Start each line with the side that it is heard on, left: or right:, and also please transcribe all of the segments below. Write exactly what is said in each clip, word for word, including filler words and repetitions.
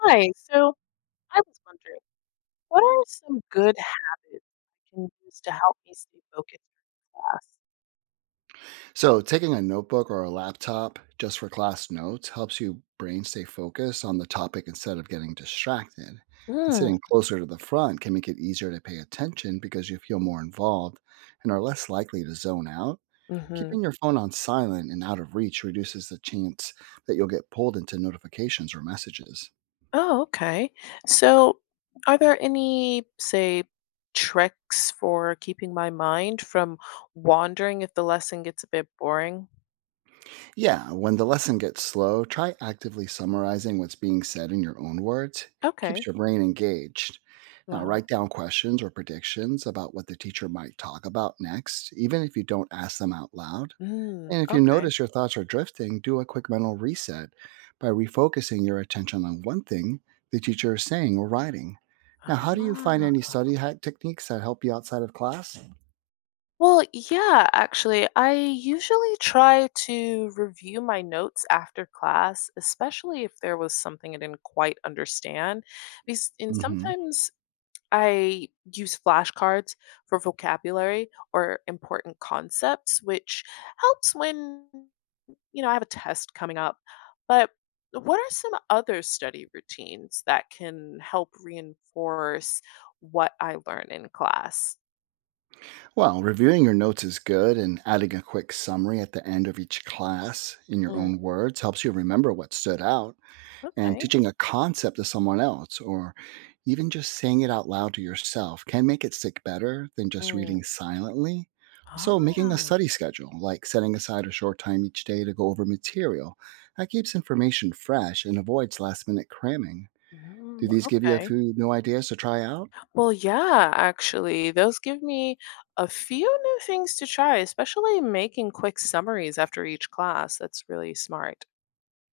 left: Hi, so I was wondering, what are some good habits I can use to help me stay focused in class?
right: So, taking a notebook or a laptop just for class notes helps your brain stay focused on the topic instead of getting distracted. And
left: Mm,
right: sitting closer to the front can make it easier to pay attention because you feel more involved and are less likely to zone out.
left: hmm, mm-hmm.
right: Keeping your phone on silent and out of reach reduces the chance that you'll get pulled into notifications or messages.
left: Oh, okay. So, are there any, say, tricks for keeping my mind from wandering if the lesson gets a bit boring?
right: Yeah, when the lesson gets slow, try actively summarizing what's being said in your own words. Keeps
left: Okay.
right: your brain engaged. Now,
left: Wow.
right: write down questions or predictions about what the teacher might talk about next, even if you don't ask them out loud.
left: Mm,
right: And if you
left: okay.
right: notice your thoughts are drifting, do a quick mental reset by refocusing your attention on one thing the teacher is saying or writing. Now, how do you find
left: Ah.
right: any study hack techniques that help you outside of class?
left: Well, yeah, actually, I usually try to review my notes after class, especially if there was something I didn't quite understand. Because, and
right: hmm
left: sometimes I use flashcards for vocabulary or important concepts, which helps when, you know, I have a test coming up. But what are some other study routines that can help reinforce what I learn in class?
right: Well, reviewing your notes is good, and adding a quick summary at the end of each class in your
left: Mm,
right: own words helps you remember what stood out. And
left: okay.
right: teaching a concept to someone else, or even just saying it out loud to yourself, can make it stick better than just reading silently. Also, making a
left: Ah,
right: study schedule, like setting aside a short time each day to go over material, that keeps information fresh and avoids last minute cramming.
left: mm,
right: Do these give you a
left: okay.
right: few new ideas to try out?
left: Well, yeah, actually, those give me a few new things to try, especially making quick summaries after each class. That's really smart.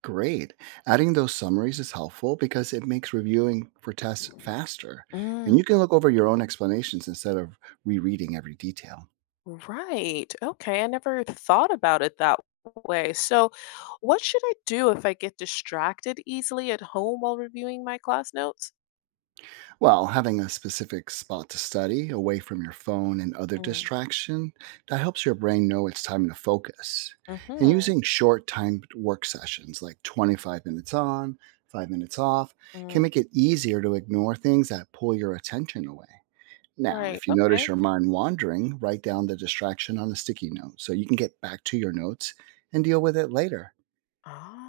right: Great. Adding those summaries is helpful because it makes reviewing for tests faster, and
left: Mm,
right: you can look over your own explanations instead of rereading every detail.
left: right. Okay. I never thought about it that way. So, what should I do if I get distracted easily at home while reviewing my class notes?
right: Well, having a specific spot to study away from your phone and other
left: Mm,
right: distraction, that helps your brain know it's time to focus. And
left: mm-hmm.
right: using short timed work sessions like twenty-five minutes on, five minutes off can
left: Mm,
right: make it easier to ignore things that pull your attention away. Now,
left: right.
right: if you
left: Okay.
right: notice your mind wandering, write down the distraction on a sticky note so you can get back to your notes and deal with it later.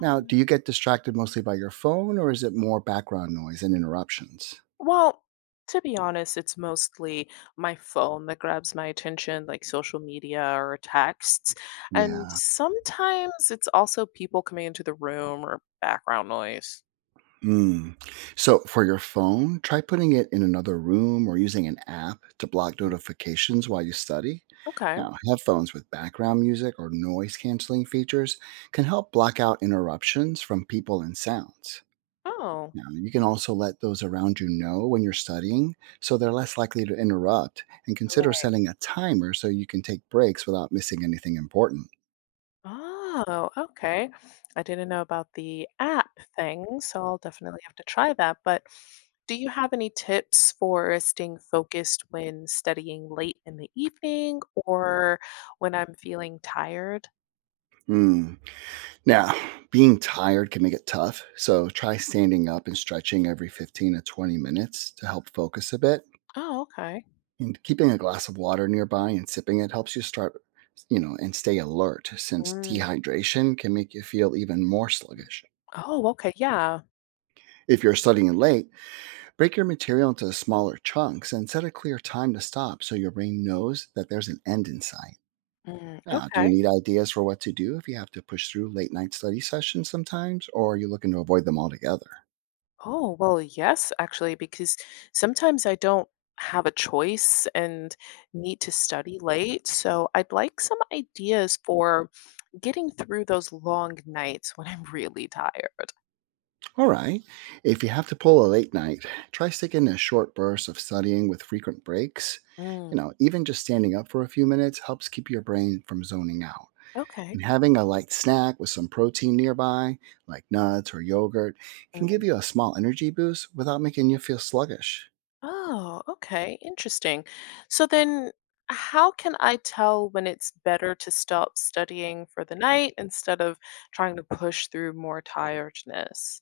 right: Now, do you get distracted mostly by your phone or is it more background noise and interruptions?
left: Well, to be honest, it's mostly my phone that grabs my attention, like social media or texts. And
right: Yeah.
left: sometimes it's also people coming into the room or background noise.
right: Hmm. So, for your phone, try putting it in another room or using an app to block
left: Mm,
right: notifications while you study.
left: okay.
right: Now, headphones with background music or noise canceling features can help block out interruptions from people and sounds.
left: Oh.
right: Yeah, you can also let those around you know when you're studying so they're less likely to interrupt and
left: All
right: consider
left: right.
right: setting a timer so you can take breaks without missing anything important.
left: Oh, okay. I didn't know about the app thing, so I'll definitely have to try that. But do you have any tips for staying focused when studying late in the evening or when I'm feeling tired?
right: Mm. Now, being tired can make it tough, so try standing up and stretching every fifteen to twenty minutes to help focus a bit.
left: Oh, okay.
right: And keeping a glass of water nearby and sipping it, helps you start, you know, and stay alert since
left: Mm.
right: dehydration can make you feel even more sluggish.
left: Oh, okay. Yeah.
right: If you're studying late, break your material into smaller chunks and set a clear time to stop so your brain knows that there's an end in sight.
left: Mm,
right: Now, do
left: okay.
right: you need ideas for what to do if you have to push through late night study sessions sometimes, or are you looking to avoid them altogether?
left: Oh, well, yes, actually, because sometimes I don't have a choice and need to study late. So I'd like some ideas for getting through those long nights when I'm really tired.
right: All right, if you have to pull a late night, try sticking to short bursts of studying with frequent breaks. You
left: Mm,
right: know, even just standing up for a few minutes helps keep your brain from zoning out.
left: okay.
right: And having a light snack with some protein nearby, like nuts or yogurt, can give
left: Mm.
right: you a small energy boost without making you feel sluggish.
left: Oh, okay. Interesting. So then, how can I tell when it's better to stop studying for the night instead of trying to push through more tiredness?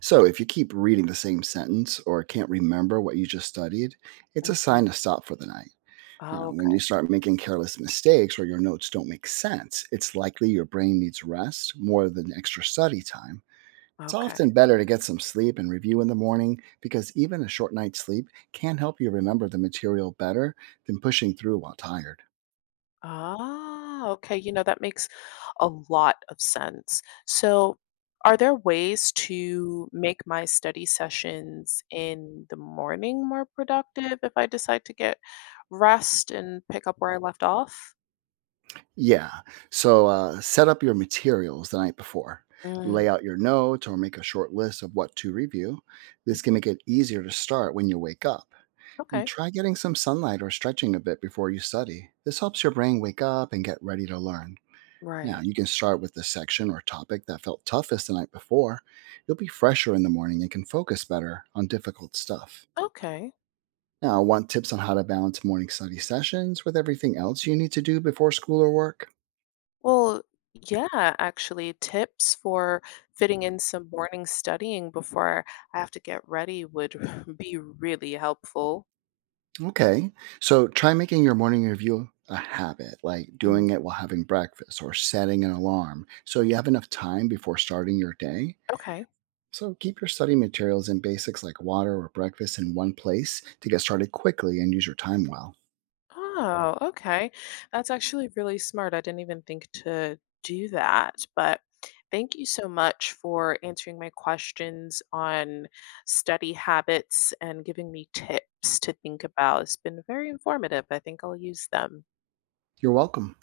right: So, if you keep reading the same sentence or can't remember what you just studied, it's a
left: Mhm.
right: sign to stop for the night.
left: Oh,
right: Now, when
left: okay,
right: you start making careless mistakes or your notes don't make sense, it's likely your brain needs rest more than extra study time. It's
left: okay.
right: often better to get some sleep and review in the morning because even a short night's sleep can help you remember the material better than pushing through while tired.
left: Ah, okay, you know, that makes a lot of sense. So, are there ways to make my study sessions in the morning more productive if I decide to get rest and pick up where I left off?
right: Yeah. So uh, set up your materials the night before.
left: Mm,
right: Lay out your notes or make a short list of what to review. This can
left: mhm.
right: make it easier to start when you wake up. And
left: Okay,
right: try getting some sunlight or stretching a bit before you study. This helps your brain wake up and get ready to learn. Now,
left: right.
right: you can start with the section or topic that felt toughest the night before. You'll be fresher in the morning and can focus better on difficult stuff.
left: Okay.
right: Now, want tips on how to balance morning study sessions with everything else you need to do before school or work?
left: Well, yeah, actually, tips for fitting in some morning studying before I have to get ready would be really helpful.
right: Okay. So try making your morning review a habit, like doing it while having breakfast or setting an alarm so you have enough time before starting your day.
left: Okay.
right: So keep your study materials and basics like water or breakfast in one place to get started quickly and use your time well.
left: Oh, okay. That's actually really smart. I didn't even think to do that. But thank you so much for answering my questions on study habits and giving me tips to think about. It's been very informative. I think I'll use them.
right: You're welcome.